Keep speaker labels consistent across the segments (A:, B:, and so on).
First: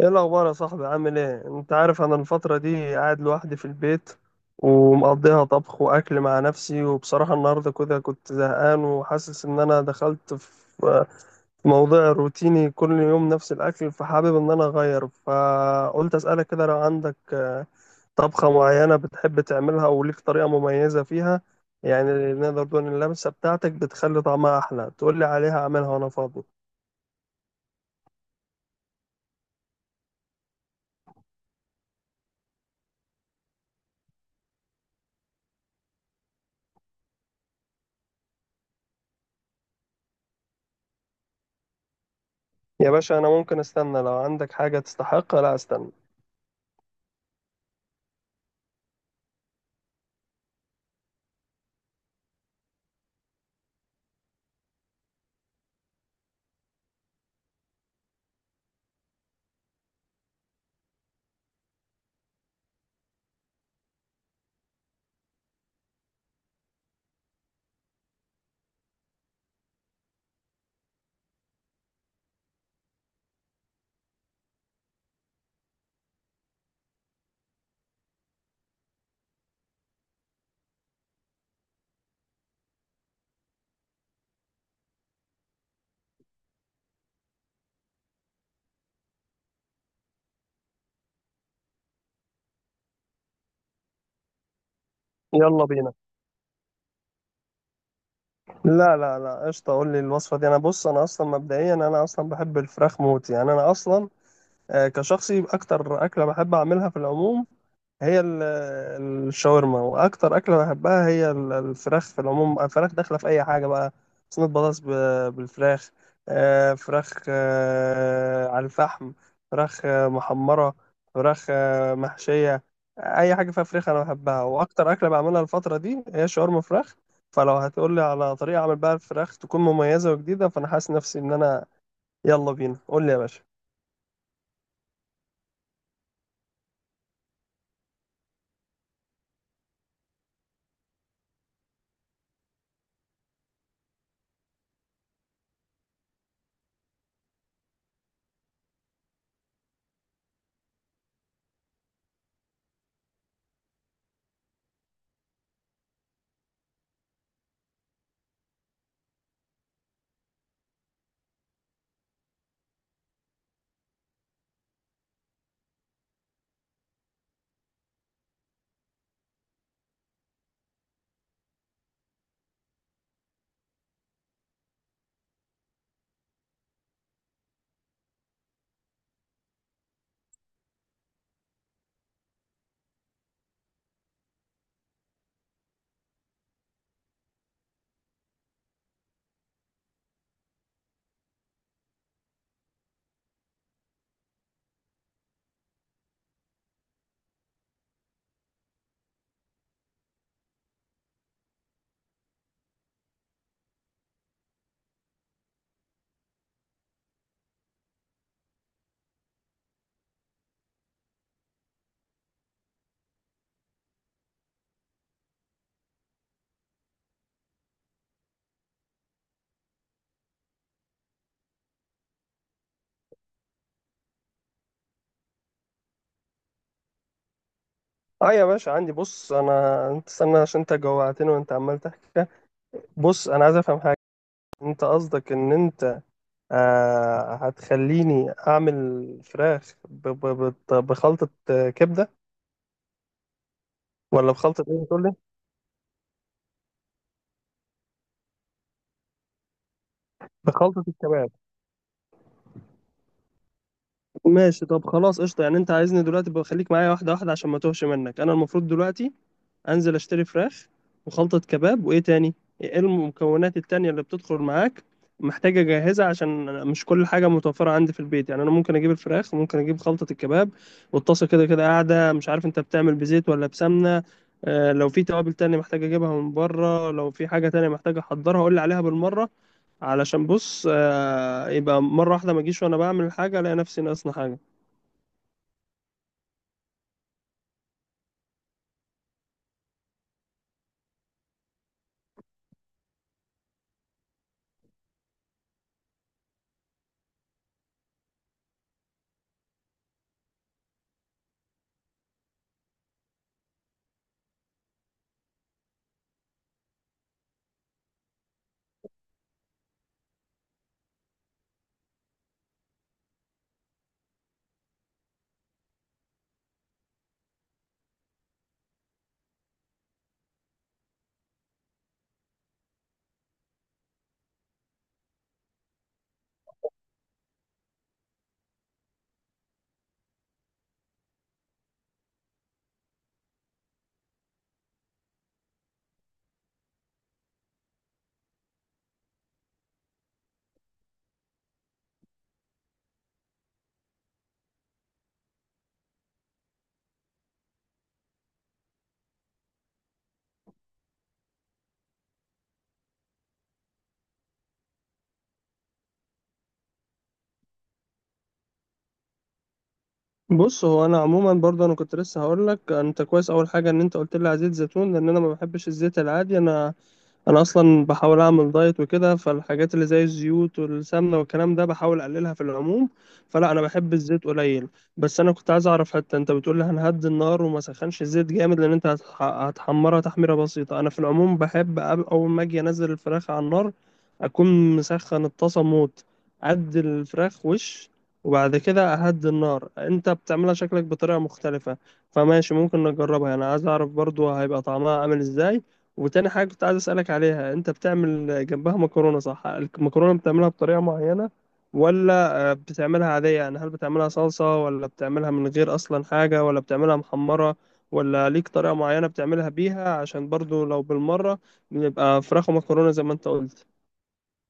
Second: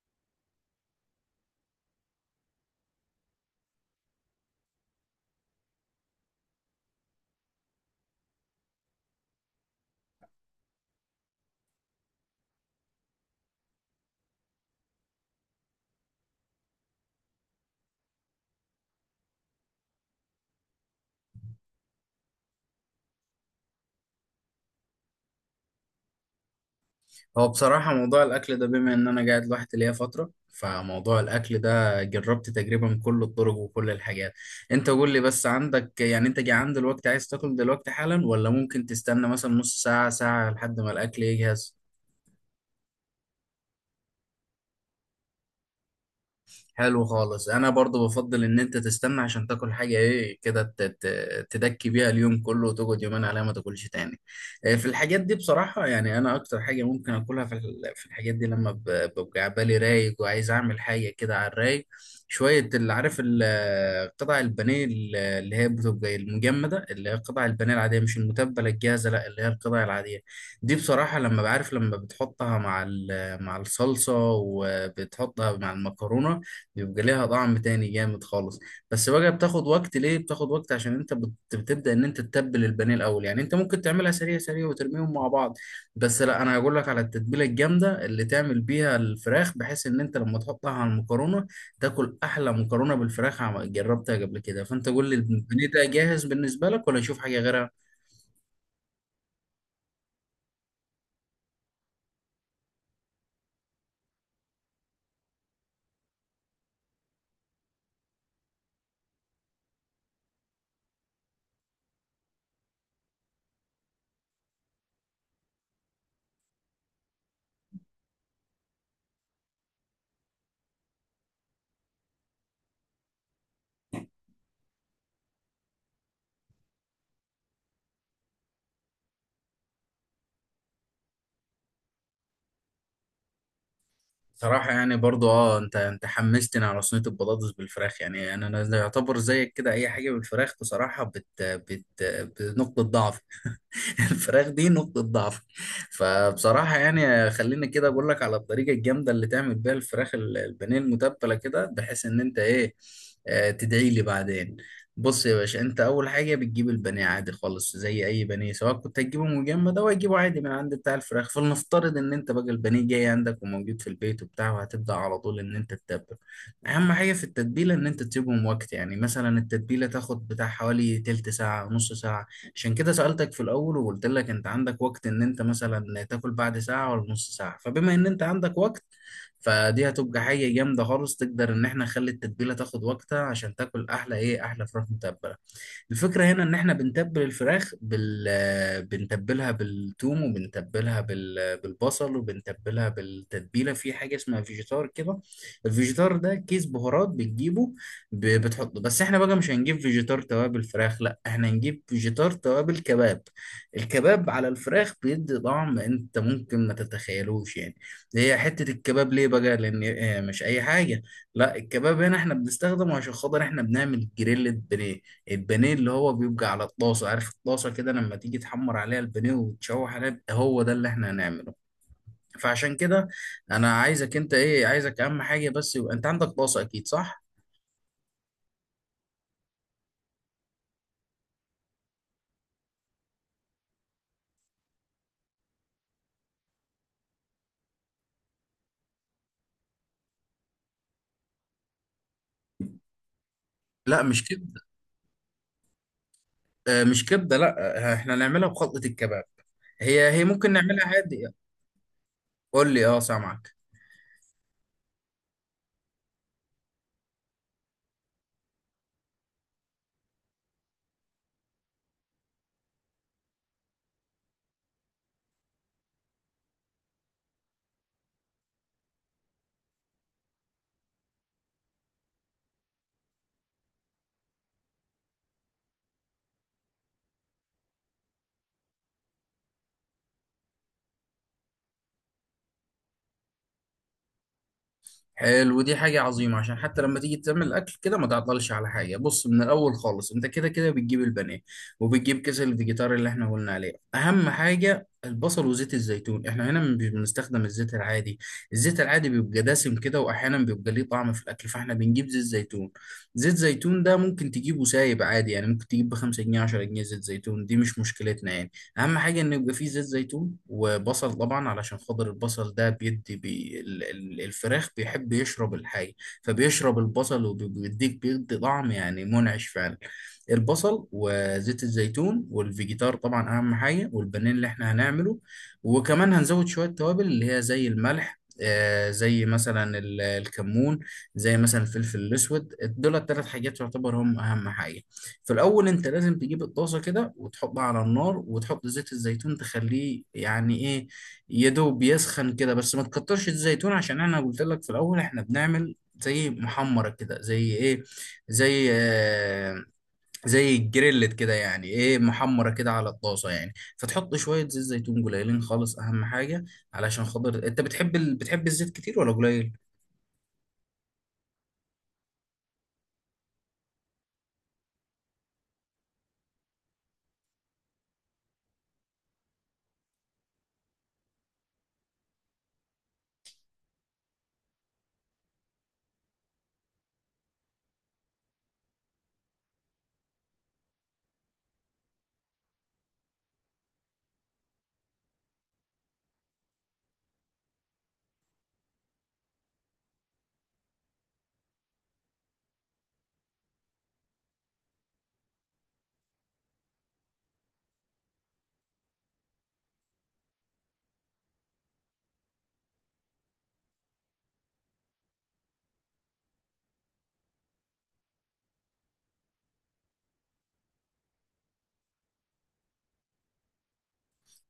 A: ايه الاخبار يا صاحبي؟ عامل ايه؟ انت عارف انا الفتره دي قاعد لوحدي في البيت، ومقضيها طبخ واكل مع نفسي. وبصراحه النهارده كده كنت زهقان، وحاسس ان انا دخلت في موضوع روتيني، كل يوم نفس الاكل، فحابب ان انا اغير، فقلت اسالك كده لو عندك طبخه معينه بتحب تعملها وليك طريقه مميزه فيها. يعني نقدر نقول إن اللمسه بتاعتك بتخلي طعمها احلى. تقول لي عليها اعملها وانا فاضي.
B: هو بصراحة موضوع الأكل ده بما إن أنا قاعد لوحدي ليا فترة، فموضوع الأكل ده جربت تقريبا كل الطرق وكل الحاجات. أنت قول لي بس، عندك يعني أنت جعان دلوقتي عايز تاكل دلوقتي حالا، ولا ممكن تستنى مثلا نص ساعة ساعة لحد ما الأكل يجهز؟
A: يا باشا انا ممكن استنى، لو عندك حاجة تستحق لا استنى.
B: حلو خالص، انا برضو بفضل ان انت تستنى عشان تاكل حاجه ايه كده تدكي بيها اليوم كله وتقعد يومين عليها ما تاكلش تاني. في الحاجات دي بصراحه، يعني انا اكتر حاجه ممكن اكلها في الحاجات دي لما ببقى بالي رايق وعايز اعمل حاجه كده على الرايق شويه، اللي عارف قطع البانيه اللي هي بتبقى المجمده، اللي هي قطع البانيه العاديه مش المتبله الجاهزه، لا اللي هي القطع العاديه دي. بصراحه لما بعرف، لما بتحطها مع مع الصلصه وبتحطها مع المكرونه بيبقى ليها طعم تاني جامد خالص. بس بقى بتاخد وقت، ليه بتاخد وقت؟ عشان انت بتبدأ ان انت تتبل البانيه الاول. يعني انت ممكن تعملها سريع سريع وترميهم مع بعض، بس لا، انا هقول لك على التتبيله الجامده اللي تعمل بيها الفراخ، بحيث ان انت لما تحطها على المكرونه تاكل احلى مكرونه بالفراخ. جربتها قبل كده. فانت قول لي،
A: يلا
B: البانيه ده
A: بينا.
B: جاهز بالنسبه لك ولا نشوف حاجه غيرها؟
A: لا لا لا، قشطة، قول لي الوصفة دي. انا بص، انا اصلا مبدئيا انا اصلا بحب الفراخ موت، يعني انا اصلا كشخصي اكتر اكلة بحب اعملها في العموم هي الشاورما، واكتر اكله بحبها هي الفراخ في العموم. الفراخ داخله في اي حاجه بقى، صينيه بطاطس بالفراخ، فراخ على الفحم، فراخ محمره، فراخ محشيه. اي حاجه فيها فراخ انا بحبها، واكتر اكله بعملها الفتره دي هي شاورما فراخ. فلو هتقولي على طريقه اعمل بقى الفراخ تكون مميزه وجديده، فانا حاسس نفسي ان انا... يلا بينا، قول لي يا باشا.
B: صراحة، يعني برضو اه، انت انت حمستني على صينية البطاطس بالفراخ. يعني انا انا يعتبر زيك كده، اي حاجة بالفراخ بصراحة بت بت بنقطة ضعف. الفراخ دي نقطة ضعف. فبصراحة يعني خليني كده أقول لك على الطريقة الجامدة اللي تعمل بيها الفراخ البانيه المتبلة كده، بحيث إن أنت إيه، تدعي لي بعدين. بص يا باشا، أنت أول حاجة بتجيب البانيه عادي خالص، زي أي بانيه، سواء كنت هتجيبه مجمد أو هتجيبه عادي من عند بتاع الفراخ. فلنفترض إن أنت بقى البانيه جاي عندك وموجود في البيت وبتاع، وهتبدأ على طول إن أنت تتبل. أهم حاجة في التتبيلة إن أنت تسيبهم وقت، يعني مثلا التتبيلة تاخد بتاع حوالي تلت ساعة نص ساعة. عشان كده سألتك في الأول وقلت لك أنت عندك وقت إن أنت مثلا تاكل بعد ساعة ولا نص ساعة، فبما إن أنت عندك وقت فدي هتبقى حاجة جامدة خالص. تقدر إن إحنا نخلي التتبيلة تاخد وقتها عشان تاكل أحلى إيه، أحلى فراخ متبلة. الفكرة هنا إن إحنا بنتبل الفراخ بال آه، بنتبلها بالثوم وبنتبلها بالبصل وبنتبلها بالتتبيلة. في حاجة اسمها فيجيتار كده. الفيجيتار ده كيس بهارات بتجيبه، بتحط. بس احنا بقى مش هنجيب فيجيتار توابل فراخ، لا احنا هنجيب فيجيتار توابل كباب. الكباب على الفراخ بيدي طعم انت ممكن ما تتخيلوش يعني. هي حتة الكباب ليه بقى؟ لان مش اي حاجة، لا الكباب هنا احنا بنستخدمه عشان خاطر احنا بنعمل جريل بانيه. البانيه اللي هو بيبقى على الطاسة، عارف الطاسة كده لما تيجي تحمر عليها البانيه وتشوح عليها، هو ده اللي احنا هنعمله. فعشان كده، انا عايزك، انت ايه، عايزك اهم حاجة بس يبقى انت عندك طاسة، اكيد صح؟
A: اه يا باشا، عندي. بص، انا، انت استنى عشان انت جوعتني وانت عمال تحكي. بص انا عايز افهم حاجه. انت قصدك ان انت هتخليني اعمل فراخ بخلطه كبده؟
B: لا مش
A: ولا
B: كده.
A: بخلطه ايه بتقول لي؟
B: مش كبده لا. احنا نعملها بخلطه الكباب. هي هي ممكن
A: بخلطه
B: نعملها عادي.
A: الكباب؟
B: قول لي، اه سامعك.
A: ماشي، طب خلاص قشطه. يعني انت عايزني دلوقتي، بخليك معايا واحده واحده عشان ما توهش منك. انا المفروض دلوقتي انزل اشتري فراخ وخلطة كباب، وايه تاني؟ ايه المكونات التانية اللي بتدخل معاك محتاجة اجهزها؟ عشان أنا مش كل حاجة متوفرة عندي في البيت. يعني انا ممكن اجيب الفراخ وممكن اجيب خلطة الكباب، والطاسة كده كده قاعدة. مش عارف انت بتعمل بزيت ولا بسمنة. لو في توابل تانية محتاج اجيبها من بره، لو في حاجة تانية محتاج احضرها قول لي عليها بالمرة. علشان بص، يبقى مرة واحدة ما اجيش وانا بعمل حاجة الاقي نفسي ناقصنا حاجة.
B: حلو، دي حاجه عظيمه عشان حتى لما تيجي تعمل الاكل كده ما تعطلش على حاجه. بص، من الاول خالص انت كده كده بتجيب البانيه وبتجيب كيس الفيجيتار اللي احنا قلنا عليه. اهم حاجه البصل وزيت الزيتون، احنا هنا مش بنستخدم الزيت العادي. الزيت العادي بيبقى دسم كده، واحيانا بيبقى ليه طعم في الاكل، فاحنا بنجيب زيت زيتون. زيت زيتون ده ممكن تجيبه سايب عادي، يعني ممكن تجيب ب 5 جنيه 10 جنيه، زيت زيتون دي مش مشكلتنا يعني. اهم حاجه انه يبقى فيه زيت زيتون وبصل، طبعا علشان خاطر البصل ده بيدي الفراخ بيحب يشرب الحاجه، فبيشرب البصل وبيديك، بيدي طعم يعني منعش فعلا. البصل وزيت الزيتون والفيجيتار طبعا اهم حاجه، والبانيه اللي احنا هنعمله. وكمان هنزود شويه توابل اللي هي زي الملح، زي مثلا الكمون، زي مثلا الفلفل الاسود. دول الثلاث حاجات يعتبر هم اهم حاجه. في الاول انت لازم تجيب الطاسه كده وتحطها على النار وتحط زيت الزيتون، تخليه يعني ايه، يا دوب يسخن كده بس ما تكترش الزيتون. عشان انا قلت لك في الاول احنا بنعمل زي محمره كده، زي ايه، زي زي الجريلت كده، يعني ايه محمره كده على الطاسه يعني. فتحط شويه زيت زيتون قليلين خالص، اهم حاجه علشان خاطر انت بتحب بتحب الزيت كتير ولا قليل؟
A: بص، هو انا عموما برضه انا كنت لسه هقول لك، انت كويس اول حاجه ان انت قلت لي على زيت زيتون، لان انا ما بحبش الزيت العادي. انا اصلا بحاول اعمل دايت وكده، فالحاجات اللي زي الزيوت والسمنه والكلام ده بحاول اقللها في العموم. فلا، انا بحب الزيت قليل. بس انا كنت عايز اعرف، حتى انت بتقول لي هنهدي النار وما سخنش الزيت جامد لان انت هتحمرها تحميره بسيطه. انا في العموم بحب اول ما اجي انزل الفراخ على النار اكون مسخن الطاسه موت، ادي الفراخ وش وبعد كده اهدي النار. انت بتعملها شكلك بطريقه مختلفه، فماشي، ممكن نجربها، انا عايز اعرف برضو هيبقى طعمها عامل ازاي. وتاني حاجة كنت عايز أسألك عليها، أنت بتعمل جنبها مكرونة صح؟ المكرونة بتعملها بطريقة معينة ولا بتعملها عادية؟ يعني هل بتعملها صلصة، ولا بتعملها من غير أصلا حاجة، ولا بتعملها محمرة، ولا ليك طريقة معينة بتعملها بيها؟ عشان برضو لو بالمرة نبقى فراخ ومكرونة زي ما أنت قلت.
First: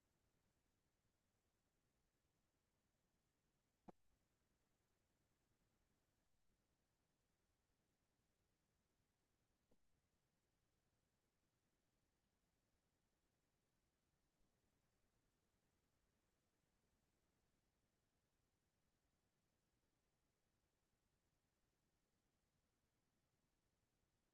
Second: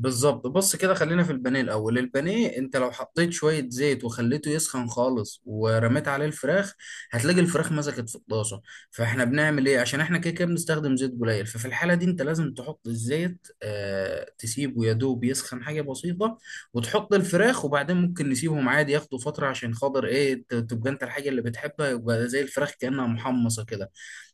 B: بالظبط، بص كده خلينا في البانيه الاول. البانيه انت لو حطيت شويه زيت وخليته يسخن خالص ورميت عليه الفراخ هتلاقي الفراخ مسكت في الطاسه. فاحنا بنعمل ايه؟ عشان احنا كده كده بنستخدم زيت قليل. ففي الحاله دي انت لازم تحط الزيت تسيبه يدوب يسخن حاجه بسيطه وتحط الفراخ. وبعدين ممكن نسيبهم عادي ياخدوا فتره عشان خاطر ايه، تبقى انت الحاجه اللي بتحبها يبقى زي الفراخ كانها محمصه كده.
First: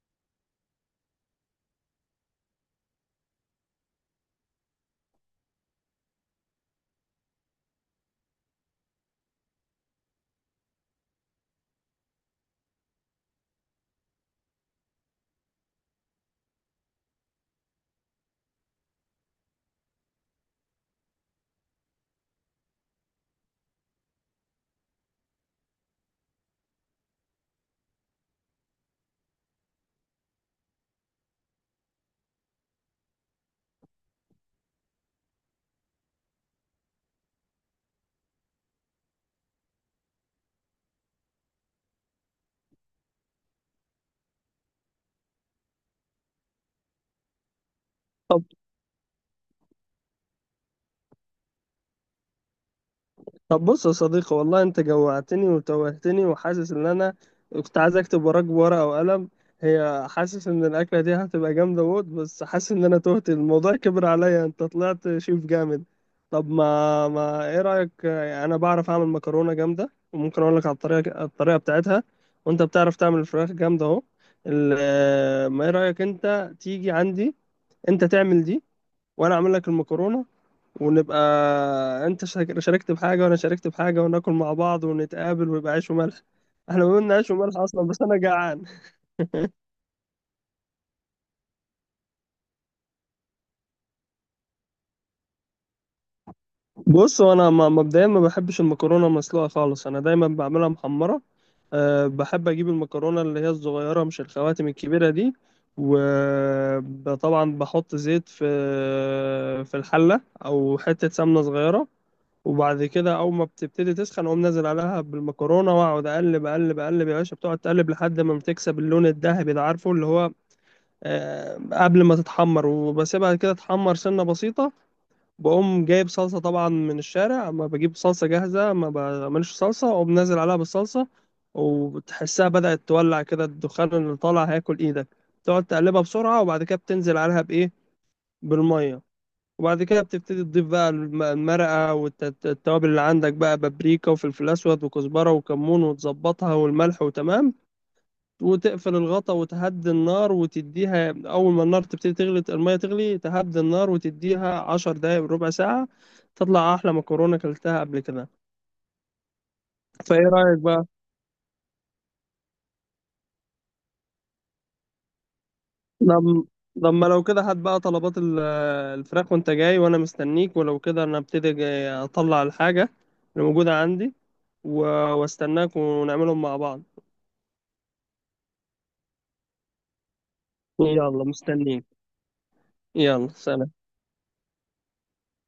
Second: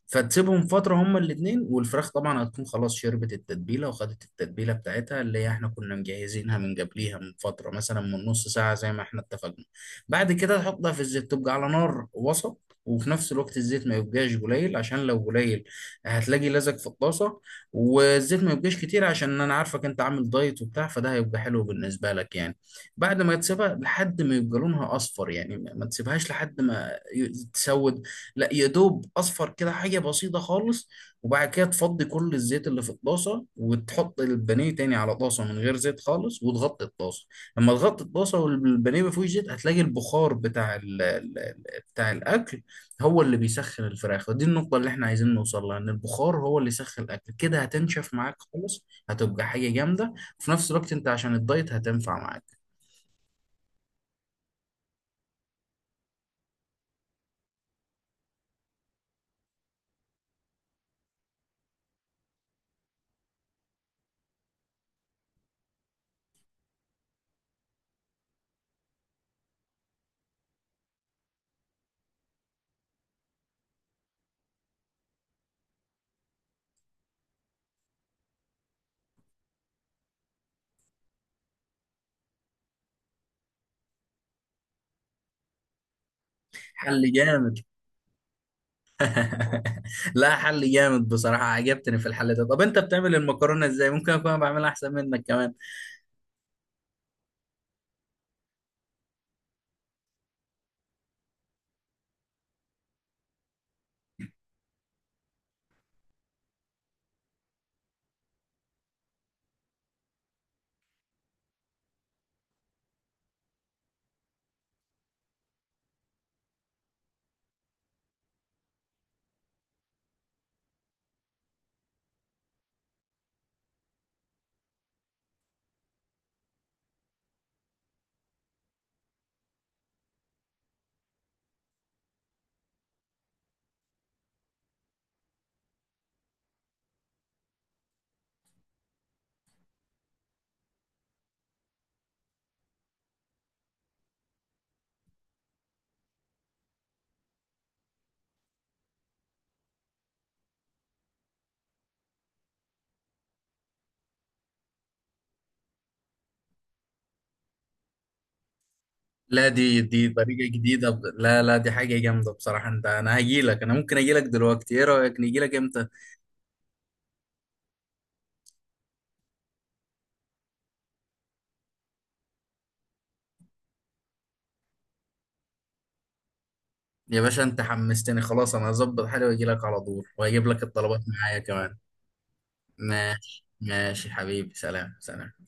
B: فتسيبهم فترة هما الاتنين، والفراخ طبعا هتكون خلاص شربت التتبيلة وخدت التتبيلة بتاعتها اللي احنا كنا مجهزينها من قبليها من فترة مثلا من نص ساعة زي ما احنا اتفقنا. بعد كده تحطها في الزيت تبقى على نار وسط، وفي نفس الوقت الزيت ما يبقاش قليل عشان لو قليل هتلاقي لزق في الطاسة، والزيت ما يبقاش كتير عشان انا عارفك انت عامل دايت وبتاع، فده هيبقى حلو بالنسبة لك يعني. بعد ما تسيبها لحد ما يبقى لونها اصفر، يعني ما تسيبهاش لحد ما تسود، لا يا دوب اصفر كده حاجه بسيطه خالص. وبعد كده تفضي كل الزيت اللي في الطاسه وتحط البانيه تاني على طاسه من غير زيت خالص وتغطي الطاسه. لما تغطي الطاسه والبانيه ما فيهوش زيت هتلاقي البخار بتاع بتاع الاكل هو اللي بيسخن الفراخ. ودي النقطه اللي احنا عايزين نوصل لها، ان البخار هو اللي يسخن الاكل كده، هتنشف معاك خالص، هتبقى حاجه جامده. وفي نفس الوقت انت عشان الدايت هتنفع معاك.
A: طب بص يا صديقي، والله انت جوعتني وتوهتني، وحاسس ان انا كنت عايز اكتب وراك بورقة وقلم. هي، حاسس ان الاكلة دي هتبقى جامدة موت، بس حاسس ان انا تهت، الموضوع كبر عليا، انت طلعت شيف جامد. طب ما ايه رأيك، انا بعرف اعمل مكرونة جامدة وممكن اقول لك على الطريقة بتاعتها. وانت بتعرف تعمل فراخ جامدة اهو. اه، ما ايه رأيك انت تيجي عندي، انت تعمل دي، وانا اعمل لك المكرونة، ونبقى... انت شاركت بحاجه وانا شاركت بحاجه، وناكل مع بعض ونتقابل ويبقى عيش وملح. احنا ما
B: حل
A: بينا عيش
B: جامد.
A: وملح اصلا، بس انا جعان.
B: لا حل جامد بصراحة، عجبتني في الحل ده. طب انت بتعمل المكرونة ازاي؟ ممكن اكون بعملها احسن منك كمان.
A: بص، وانا مبدئيا ما بحبش المكرونه المسلوقه خالص، انا دايما بعملها محمره. أه، بحب اجيب المكرونه اللي هي الصغيره مش الخواتم الكبيره دي. وطبعا بحط زيت في الحله او حته سمنه صغيره. وبعد كده اول ما بتبتدي تسخن، اقوم نازل عليها بالمكرونه، واقعد اقلب اقلب اقلب. يا باشا بتقعد تقلب لحد ما بتكسب اللون الذهبي ده، عارفه اللي هو قبل ما تتحمر، وبسيبها كده تحمر سنه بسيطه. بقوم جايب صلصه، طبعا من الشارع، اما بجيب صلصه جاهزه، ما بعملش صلصه. اقوم نازل عليها بالصلصه، وبتحسها بدأت تولع كده، الدخان اللي طالع هياكل ايدك. تقعد تقلبها بسرعه، وبعد كده بتنزل عليها بايه؟ بالميه. وبعد كده بتبتدي تضيف بقى المرقة والتوابل اللي عندك بقى، بابريكا وفلفل أسود وكزبرة وكمون، وتظبطها والملح، وتمام. وتقفل الغطا وتهدي النار وتديها، أول ما النار تبتدي تغلي، المية تغلي تهدي النار وتديها 10 دقايق، ربع ساعة. تطلع أحلى مكرونة أكلتها قبل كده.
B: لا دي
A: فإيه
B: طريقة
A: رأيك بقى؟
B: جديدة، لا، لا، دي حاجة جامدة بصراحة. انت انا هجيلك، انا ممكن اجيلك دلوقتي، ايه رأيك نجيلك امتى؟
A: لما لما لو كده هات بقى طلبات الفراخ، وانت جاي وانا مستنيك. ولو كده انا ابتدي جاي اطلع الحاجة اللي موجودة عندي، و- واستناك ونعملهم مع بعض.
B: يا باشا انت حمستني خلاص، انا هظبط حالي واجيلك على طول واجيب لك الطلبات
A: يلا
B: معايا كمان.
A: مستنيك. يلا
B: ماشي
A: سلام.
B: ماشي حبيبي، سلام سلام.